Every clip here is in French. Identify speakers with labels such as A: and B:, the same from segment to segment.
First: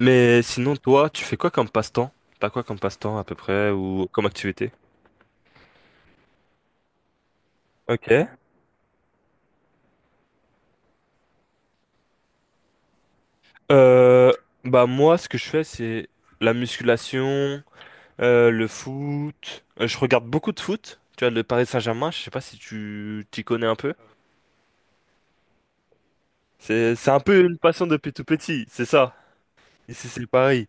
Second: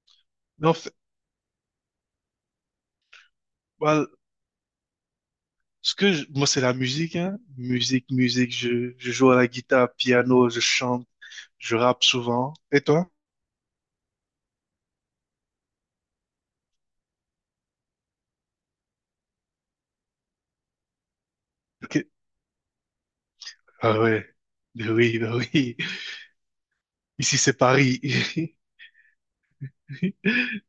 A: Mais
B: Non,
A: sinon, toi, tu fais quoi comme passe-temps? T'as quoi comme passe-temps à peu près ou
B: well,
A: comme activité?
B: moi, c'est la musique, hein. Musique,
A: Ok.
B: musique. Je joue à la guitare, piano, je chante, je rappe souvent. Et toi?
A: Euh, Bah moi, ce que je fais, c'est la musculation, le foot. Je regarde beaucoup de foot. Tu vois, le Paris
B: Ok.
A: Saint-Germain, je sais pas si tu t'y connais un peu.
B: Ah ouais. Ben oui, ben oui.
A: C'est un
B: Ici,
A: peu
B: c'est
A: une passion
B: Paris.
A: depuis tout petit, c'est ça. Ici, c'est Paris.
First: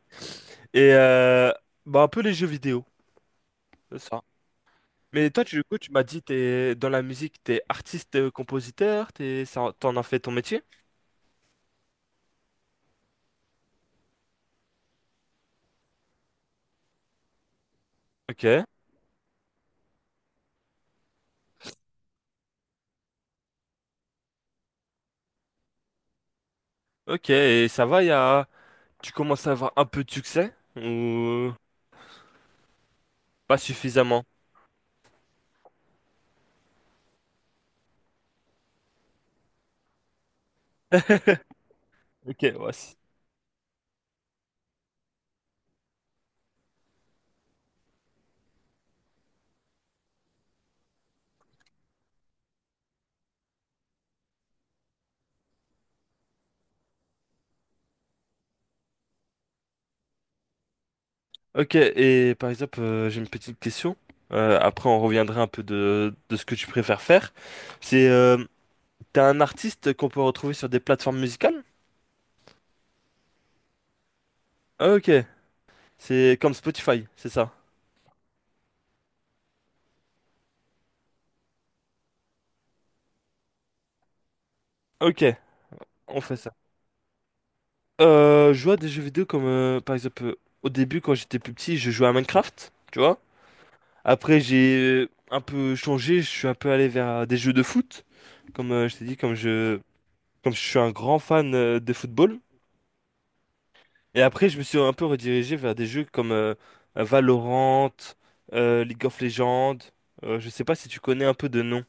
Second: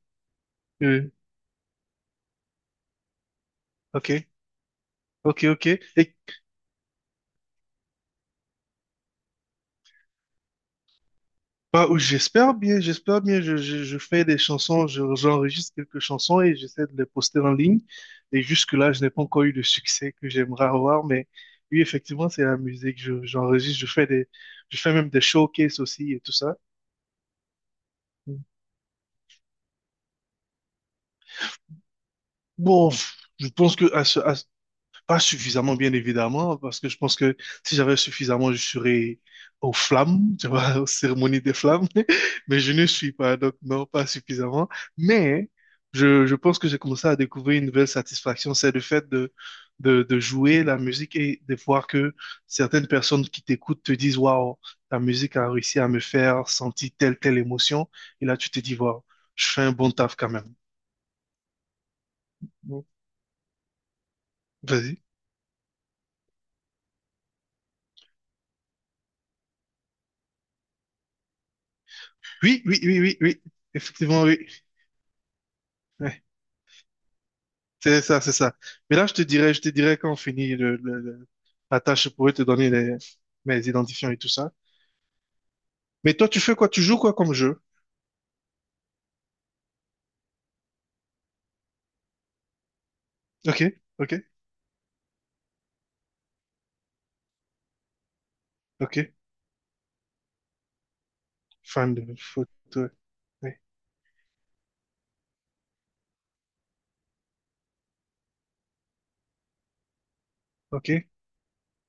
A: Et
B: Euh,
A: bah un peu les jeux vidéo, c'est
B: Ok,
A: ça. Mais
B: ok,
A: toi, tu, du
B: ok.
A: coup, tu m'as
B: Et
A: dit, t'es dans la musique, t'es artiste, compositeur, t'es, ça- t'en as fait ton métier?
B: Bah, j'espère bien, j'espère bien. Je fais des chansons, j'enregistre quelques chansons et j'essaie de les poster en ligne. Et
A: Ok.
B: jusque-là, je n'ai pas encore eu le succès que j'aimerais avoir, mais oui, effectivement, c'est la musique. J'enregistre, je fais même des showcases aussi et tout ça.
A: Ok, et ça va, y a... tu commences à avoir un peu de succès ou
B: Bon, je
A: pas
B: pense que
A: suffisamment?
B: pas suffisamment, bien évidemment, parce que je pense que si j'avais suffisamment, je serais aux flammes, tu vois, aux cérémonies des flammes,
A: Ok,
B: mais
A: ouais.
B: je ne
A: C'est-
B: suis pas, donc non, pas suffisamment. Mais je pense que j'ai commencé à découvrir une nouvelle satisfaction, c'est le fait de jouer la musique et de voir que certaines personnes qui t'écoutent te disent, waouh, ta musique a réussi à me faire sentir telle, telle émotion. Et là, tu te dis, waouh, je fais un bon taf quand même.
A: Ok, et par exemple,
B: Bon,
A: j'ai une petite question. Après, on
B: vas-y.
A: reviendra un peu de ce que tu préfères faire. C'est, t'es un artiste qu'on peut retrouver sur des plateformes musicales?
B: Oui, oui, oui, oui, oui, effectivement, oui.
A: Ok, c'est comme Spotify, c'est ça.
B: C'est ça, c'est ça. Mais là, je te dirais quand on finit la tâche, je pourrais te donner mes identifiants et tout ça.
A: Ok,
B: Mais
A: on
B: toi,
A: fait
B: tu
A: ça.
B: fais quoi? Tu joues quoi comme jeu?
A: Je joue à des jeux vidéo comme, par exemple, au début, quand j'étais plus petit, je jouais à Minecraft, tu vois?
B: Ok, ok,
A: Après, j'ai un peu changé, je suis un peu allé vers des jeux de foot. Comme je
B: ok.
A: t'ai dit, comme je suis un grand fan de
B: Fan de
A: football.
B: foot, ouais. Ouais,
A: Et après, je me suis un peu redirigé vers des jeux comme Valorant, League of Legends. Je sais pas si
B: ok.
A: tu connais un peu de nom.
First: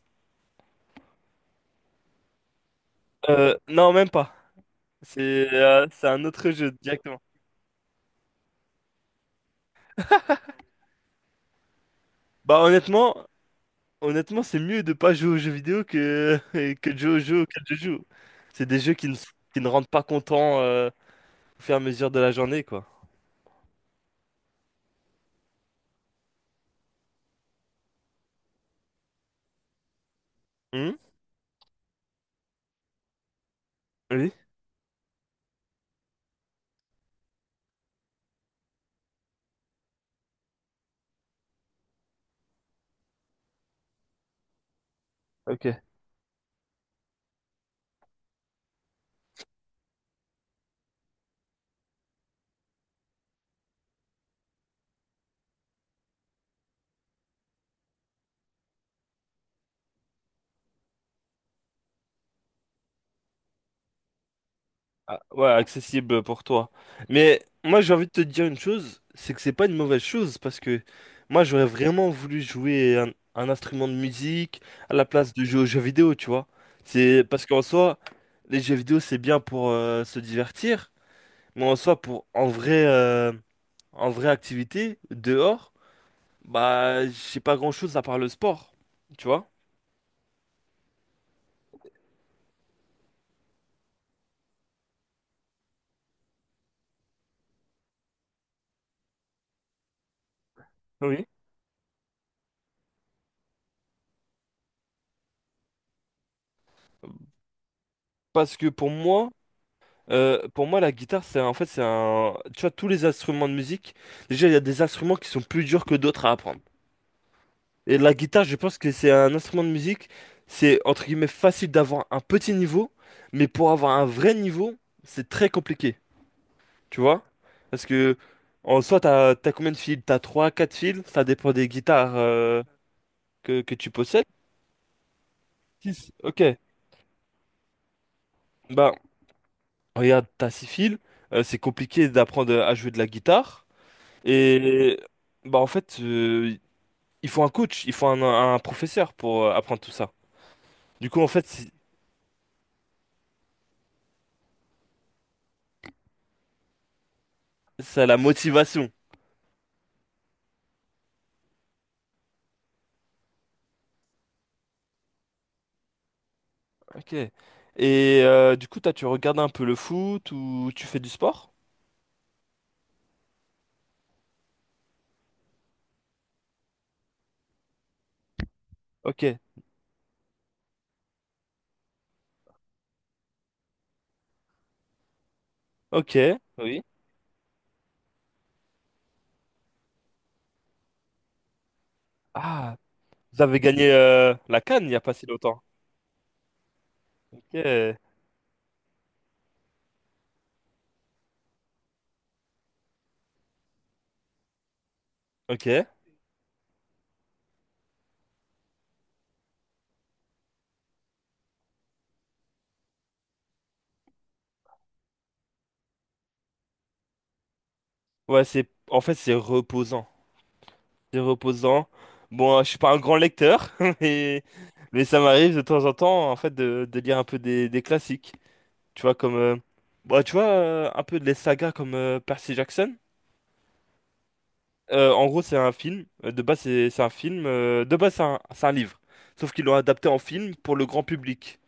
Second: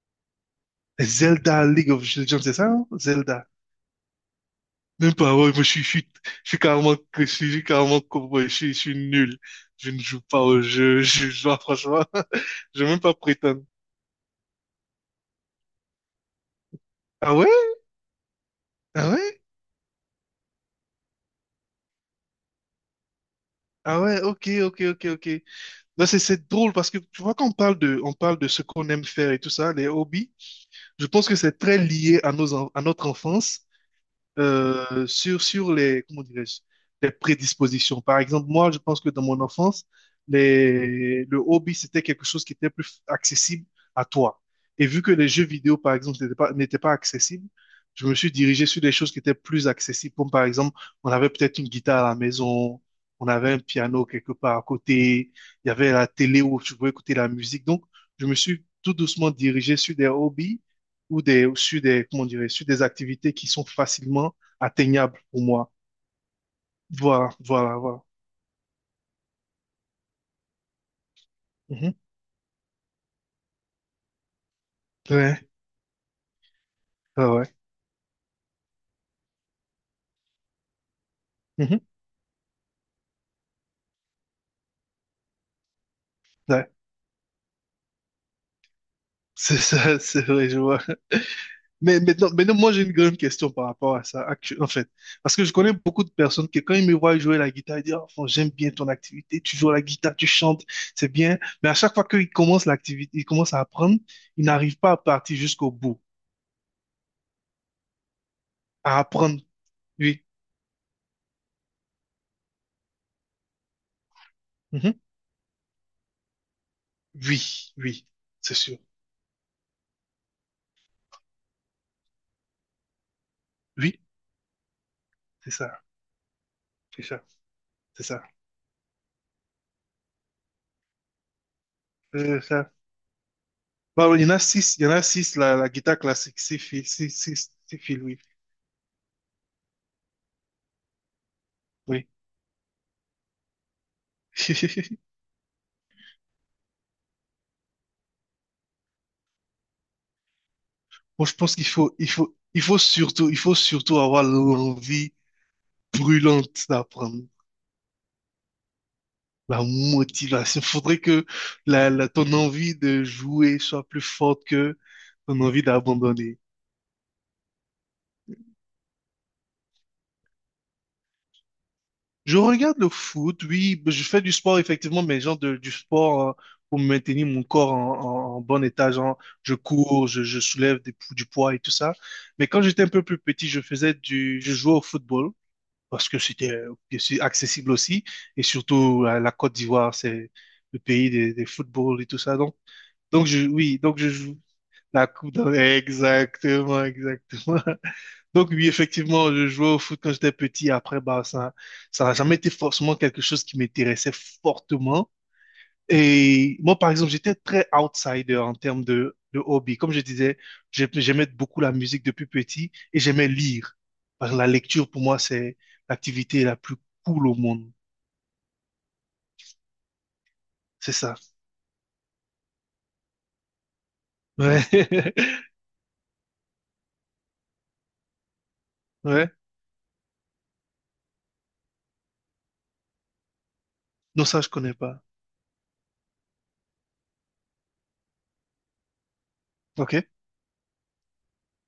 B: Zelda League of Legends, c'est ça, non? Zelda.
A: Non, même pas.
B: Même pas, ouais, moi,
A: C'est un
B: je
A: autre
B: suis
A: jeu
B: carrément,
A: directement.
B: je suis carrément cowboy, je suis nul. Je ne joue pas au jeu, je joue, franchement,
A: Bah
B: je vais même
A: honnêtement,
B: pas prétendre.
A: honnêtement, c'est mieux de pas jouer aux jeux vidéo que que de jouer aux
B: Ah
A: jeux
B: ouais?
A: auxquels je joue. C'est des jeux
B: Ah ouais?
A: qui ne rendent pas content au fur et à mesure de la journée, quoi.
B: Ah ouais, ok, ok, ok, ok. Non, c'est drôle parce que tu vois quand on parle de ce qu'on aime faire et tout ça, les hobbies,
A: Hmm.
B: je pense que c'est très lié à nos, à notre enfance
A: Oui?
B: sur les, comment dirais-je, les prédispositions. Par exemple, moi, je pense que dans mon enfance, le hobby, c'était quelque chose qui était plus accessible à toi. Et vu que les jeux vidéo,
A: Ok.
B: par exemple, n'étaient pas accessibles, je me suis dirigé sur des choses qui étaient plus accessibles. Comme par exemple, on avait peut-être une guitare à la maison, on avait un piano quelque part à côté, il y avait la télé où tu pouvais écouter la musique. Donc, je me suis tout doucement dirigé sur des hobbies ou comment dirais, sur des activités qui sont facilement atteignables
A: Ah,
B: pour
A: ouais,
B: moi.
A: accessible pour toi.
B: Voilà,
A: Mais
B: voilà,
A: moi, j'ai
B: voilà.
A: envie de te dire une chose, c'est que c'est pas une mauvaise chose, parce que moi, j'aurais
B: Mhm.
A: vraiment voulu jouer un instrument de musique à la place
B: Ouais,
A: de jouer aux jeux vidéo, tu vois. C'est
B: ouais,
A: parce
B: ouais.
A: qu'en soi, les jeux vidéo, c'est bien pour se divertir, mais en
B: Mhm.
A: soi, pour en vrai, en vraie activité, dehors,
B: Ouais.
A: bah, j'ai pas grand-chose à part le sport, tu vois.
B: C'est ça, c'est vrai, je vois. Mais maintenant, maintenant, moi, j'ai une grande question par rapport à ça, en fait. Parce que je connais beaucoup de personnes qui, quand ils me voient jouer la guitare, ils disent, oh, j'aime bien ton activité, tu joues à la guitare, tu chantes, c'est
A: Oui.
B: bien. Mais à chaque fois qu'ils commencent l'activité, ils commencent à apprendre, ils n'arrivent pas à partir jusqu'au bout,
A: Parce que
B: à apprendre. Oui.
A: Pour moi, la guitare, c'est un- en fait, c'est un. Tu vois, tous les instruments de musique, déjà, il y a des
B: Mhm.
A: instruments qui sont plus durs que d'autres à apprendre.
B: Oui,
A: Et
B: oui,
A: la guitare,
B: c'est
A: je
B: sûr.
A: pense que c'est un instrument de musique, c'est entre guillemets facile d'avoir un petit niveau, mais pour avoir
B: Oui,
A: un vrai niveau, c'est très
B: c'est ça.
A: compliqué. Tu
B: C'est
A: vois?
B: ça,
A: Parce
B: c'est
A: que
B: ça,
A: en soi, t'as combien de fils? T'as 3, 4 fils, ça dépend des guitares
B: c'est ça.
A: que tu
B: Bon, il y
A: possèdes.
B: en a six, il y en a six, la guitare
A: 6.
B: classique,
A: Ok.
B: six filles, six, six, six filles, oui.
A: Bah, regarde, t'as 6 fils, c'est
B: Oui.
A: compliqué d'apprendre à jouer de la guitare. Et bah en fait, il faut un coach, il faut un professeur pour apprendre tout ça. Du coup,
B: Moi,
A: en
B: je
A: fait,
B: pense qu'
A: c'est
B: il faut surtout avoir l'envie brûlante d'apprendre,
A: ça la motivation.
B: la motivation. Faudrait que ton envie de jouer soit plus forte que ton envie d'abandonner.
A: Ok. Et du coup, toi, tu regardes un peu le foot ou tu fais du sport?
B: Je regarde le foot, oui, je fais du sport effectivement, mais genre du sport pour maintenir mon corps en, en bon état, genre
A: Ok.
B: je cours, je soulève du poids et tout ça. Mais quand j'étais un peu plus petit, je jouais au football parce
A: Ok.
B: que c'était
A: Oui.
B: bien accessible aussi et surtout la Côte d'Ivoire, c'est le pays des footballs et tout ça. Donc,
A: Ah, vous avez
B: oui,
A: gagné
B: donc je joue
A: la CAN il n'y a
B: la
A: pas si
B: coupe d'Afrique.
A: longtemps.
B: Exactement, exactement.
A: Ok.
B: Donc oui, effectivement, je jouais au foot quand j'étais petit. Après, bah, ça n'a jamais été forcément quelque chose qui m'intéressait fortement.
A: Ok.
B: Et moi, par exemple, j'étais très outsider en termes de hobby. Comme je disais, j'aimais beaucoup la musique depuis petit et j'aimais lire. Parce que la lecture, pour moi, c'est l'activité la plus cool au monde.
A: Ouais, c'est en fait c'est reposant.
B: C'est ça.
A: C'est reposant. Bon, je suis pas un grand lecteur, mais
B: Ouais.
A: mais ça m'arrive de temps en temps en fait de lire un peu des classiques. Tu vois,
B: Ouais.
A: comme. Bah, tu vois, un peu de les sagas comme Percy Jackson.
B: Non, ça, je connais pas.
A: En gros, c'est un film. De base, c'est un film. De base, c'est un livre. Sauf qu'ils l'ont
B: Ok.
A: adapté en film pour le grand public.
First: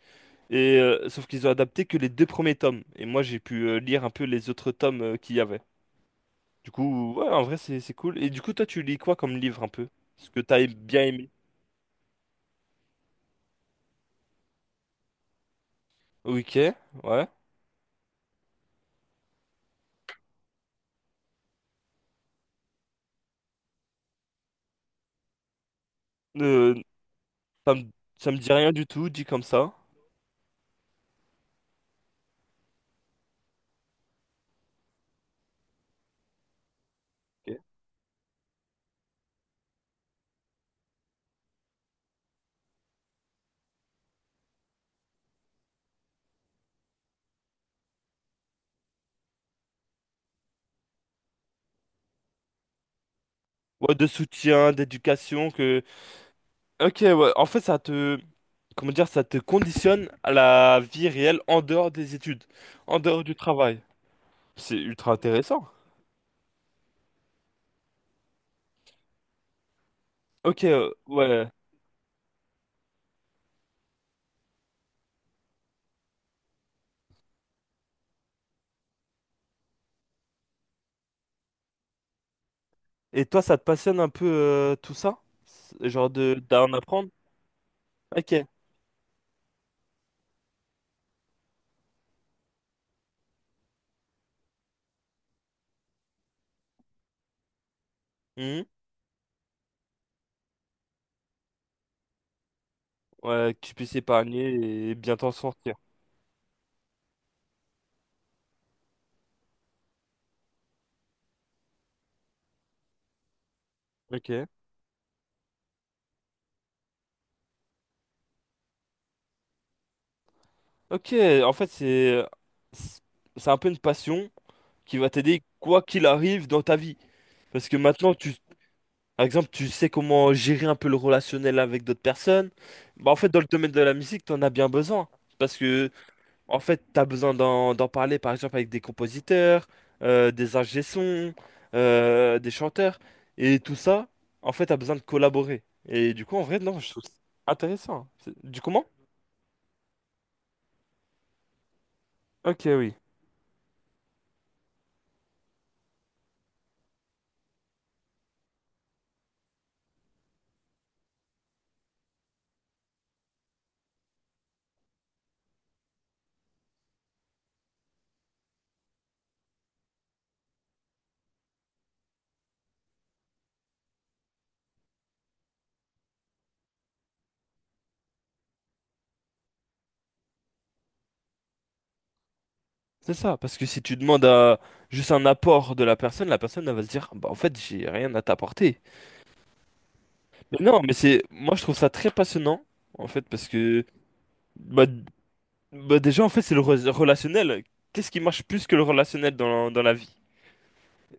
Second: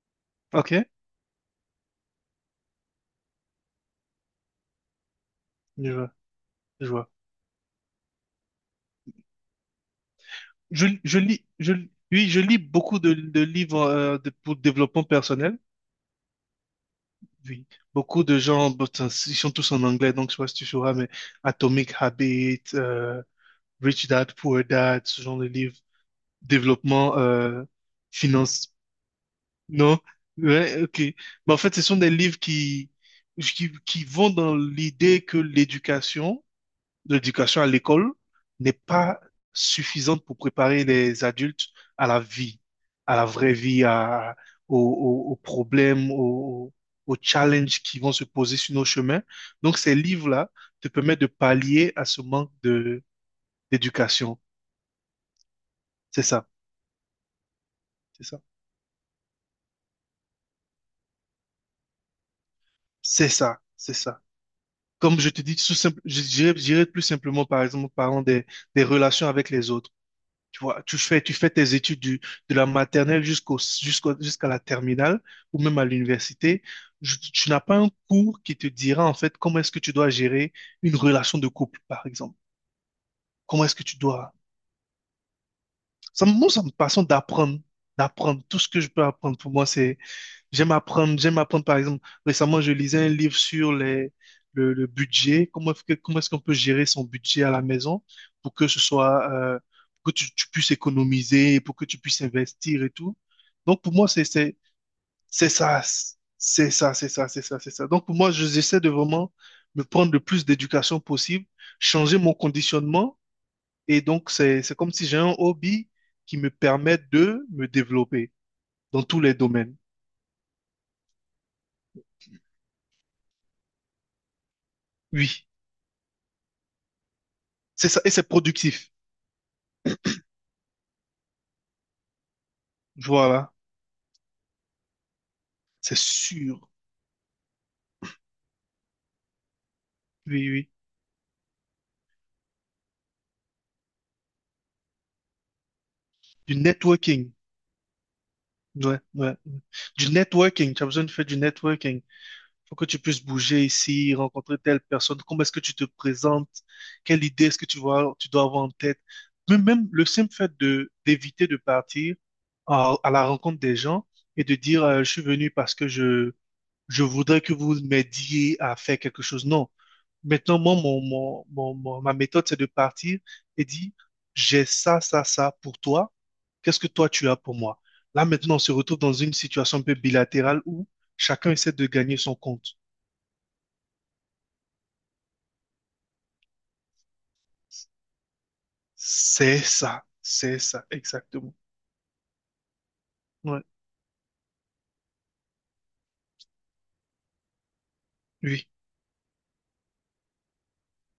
A: Et
B: Ok.
A: sauf qu'ils ont adapté que les deux premiers tomes. Et moi, j'ai pu lire un peu les autres tomes qu'il y avait.
B: Je vois.
A: Du
B: Je vois.
A: coup, ouais, en vrai, c'est cool. Et du coup, toi, tu lis quoi comme livre un peu? Ce que t'as
B: Je,
A: bien
B: je
A: aimé.
B: lis, je, oui, je lis beaucoup de livres pour développement personnel.
A: Ok, ouais.
B: Oui, beaucoup de gens, but, ils sont tous en anglais, donc je sais pas si tu sauras, mais Atomic Habits, Rich Dad, Poor Dad, ce genre de livres,
A: Euh,
B: développement,
A: ça me, ça me dit rien
B: finance,
A: du tout, dit comme ça.
B: non? Ouais, ok. Mais en fait, ce sont des livres qui vont dans l'idée que l'éducation, l'éducation
A: Ok.
B: à l'école n'est pas suffisante pour préparer les adultes à la vie, à la vraie vie, à, aux problèmes, aux challenges qui vont se poser sur nos chemins. Donc, ces livres-là te permettent de pallier à ce manque
A: Ouais, de
B: d'éducation.
A: soutien, d'éducation, que
B: C'est ça,
A: Ok, ouais. En fait, ça te,
B: c'est ça,
A: comment dire, ça te conditionne à la vie réelle en dehors des études, en dehors
B: c'est
A: du
B: ça,
A: travail.
B: c'est ça.
A: C'est ultra
B: Comme je te dis,
A: intéressant.
B: tout simple, je dirais plus simplement, par exemple, en parlant des relations avec les autres. Tu
A: Ok,
B: vois, tu fais
A: ouais.
B: tes études de la maternelle jusqu'à la terminale ou même à l'université. Je- Tu n'as pas un cours qui te dira en fait comment est-ce que tu dois gérer une relation de couple, par exemple.
A: Et toi, ça te
B: Comment est-ce que tu
A: passionne un peu
B: dois...
A: tout ça? C'est- Genre
B: Ça,
A: de
B: moi, ça me
A: d'en
B: passionne
A: apprendre?
B: d'apprendre, d'apprendre.
A: Ok.
B: Tout ce que je peux apprendre pour moi, c'est j'aime apprendre, j'aime apprendre par exemple, récemment je lisais un livre sur le budget, comment est-ce qu'on peut gérer son budget à la maison pour
A: Mhm.
B: que ce soit, pour que tu puisses économiser, pour que tu puisses investir et tout.
A: Ouais, que tu
B: Donc pour
A: puisses
B: moi,
A: épargner et bien t'en
B: c'est
A: sortir.
B: ça, c'est ça, c'est ça, c'est ça, c'est ça. Donc pour moi, j'essaie de vraiment me prendre le plus d'éducation possible, changer mon conditionnement et donc
A: Ok.
B: c'est comme si j'ai un hobby qui me permet de me développer dans tous les domaines.
A: Ok, en fait, c'est un peu une passion qui va t'aider
B: Oui.
A: quoi qu'il arrive dans ta vie. Parce que
B: C'est ça, et
A: maintenant,
B: c'est
A: tu,
B: productif.
A: Par exemple, tu sais comment gérer un peu le relationnel avec d'autres personnes. Bah, en fait, dans le
B: Voilà,
A: domaine de la musique, t'en as bien besoin. Parce que,
B: c'est
A: en
B: sûr.
A: fait, t'as besoin d'en d'en parler, par exemple, avec des compositeurs,
B: Oui,
A: des
B: oui.
A: ingé sons, des chanteurs. Et tout ça, en fait, t'as besoin de collaborer. Et du coup, en
B: Du
A: vrai, non, je trouve ça
B: networking.
A: intéressant. C'est- Du comment?
B: Ouais, ouais, ouais. Du networking. Tu as besoin de faire du networking.
A: Ok,
B: Faut que
A: oui.
B: tu puisses bouger ici, rencontrer telle personne. Comment est-ce que tu te présentes? Quelle idée est-ce que tu vois, tu dois avoir en tête? Mais même le simple fait de d'éviter de partir à la rencontre des gens et de dire je suis venu parce que je voudrais que vous m'aidiez à faire quelque chose. Non. Maintenant, moi, ma méthode, c'est de partir et dire, j'ai ça, ça, ça pour toi. Qu'est-ce que toi, tu as pour moi? Là, maintenant, on se retrouve dans une situation un peu bilatérale où chacun essaie de gagner son compte.
A: C'est ça. Parce que si tu demandes à juste un apport de la personne, elle va se dire, bah, en fait, j'ai rien à t'apporter. Mais
B: C'est
A: non,
B: ça,
A: mais c'est,
B: exactement.
A: moi, je trouve ça très passionnant, en fait, parce
B: Ouais,
A: que. Bah, bah déjà, en fait, c'est le re- relationnel. Qu'est-ce qui marche plus
B: oui,
A: que le relationnel dans, dans la vie?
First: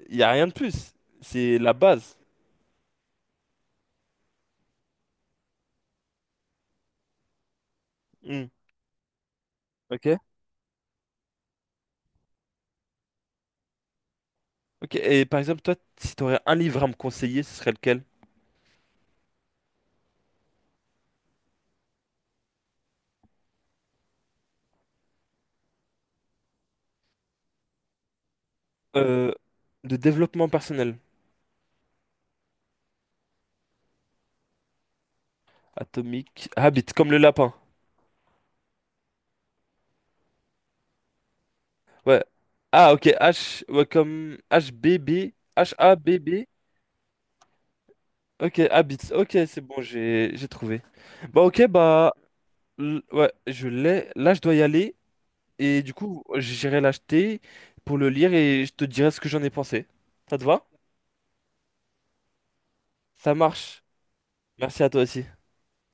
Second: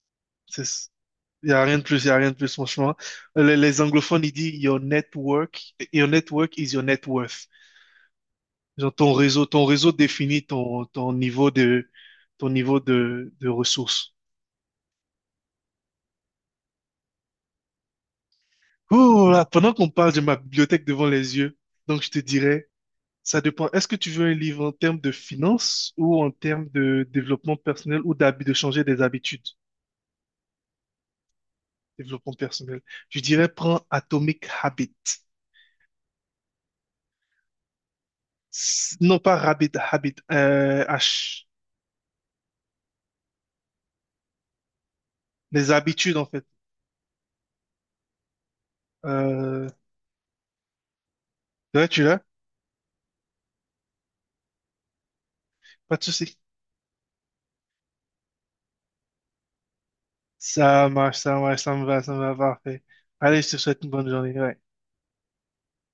A: Il n'y a rien de
B: c'est s-
A: plus.
B: il n'y
A: C'est
B: a
A: la
B: rien de plus, il n'y a
A: base.
B: rien de plus, franchement. Les anglophones, ils disent your network is your net worth.
A: Hmm.
B: Genre, ton réseau
A: Ok.
B: définit ton niveau de ressources.
A: Ok. Et par exemple, toi, si tu aurais un livre à me conseiller, ce serait lequel?
B: Oh là, pendant qu'on parle, j'ai ma bibliothèque devant les yeux. Donc, je te dirais, ça dépend. Est-ce que tu veux un livre en termes de finances ou en termes de développement personnel ou d'habit, de changer des
A: Euh,
B: habitudes?
A: de développement personnel.
B: Développement personnel. Je dirais, prends Atomic Habit.
A: Atomique. Habit, comme le lapin.
B: Non pas Rabbit, Habit, H.
A: Ouais. Ah, ok. H, ouais, comme h b b
B: Les habitudes, en fait.
A: H-A-B-B. Ok, Habit. Ok, c'est
B: Euh,
A: bon, j'ai trouvé. Bah, ok,
B: ouais, tu
A: bah,
B: l'as?
A: l- ouais, je l'ai. Là, je dois y aller. Et du
B: Pas de
A: coup,
B: souci.
A: j'irai l'acheter pour le lire et je te dirai ce que j'en ai pensé. Ça te va?
B: Ça marche, ça marche, ça me va, parfait.
A: Ça
B: Allez, je te souhaite
A: marche.
B: une bonne journée. Ouais.
A: Merci à toi aussi.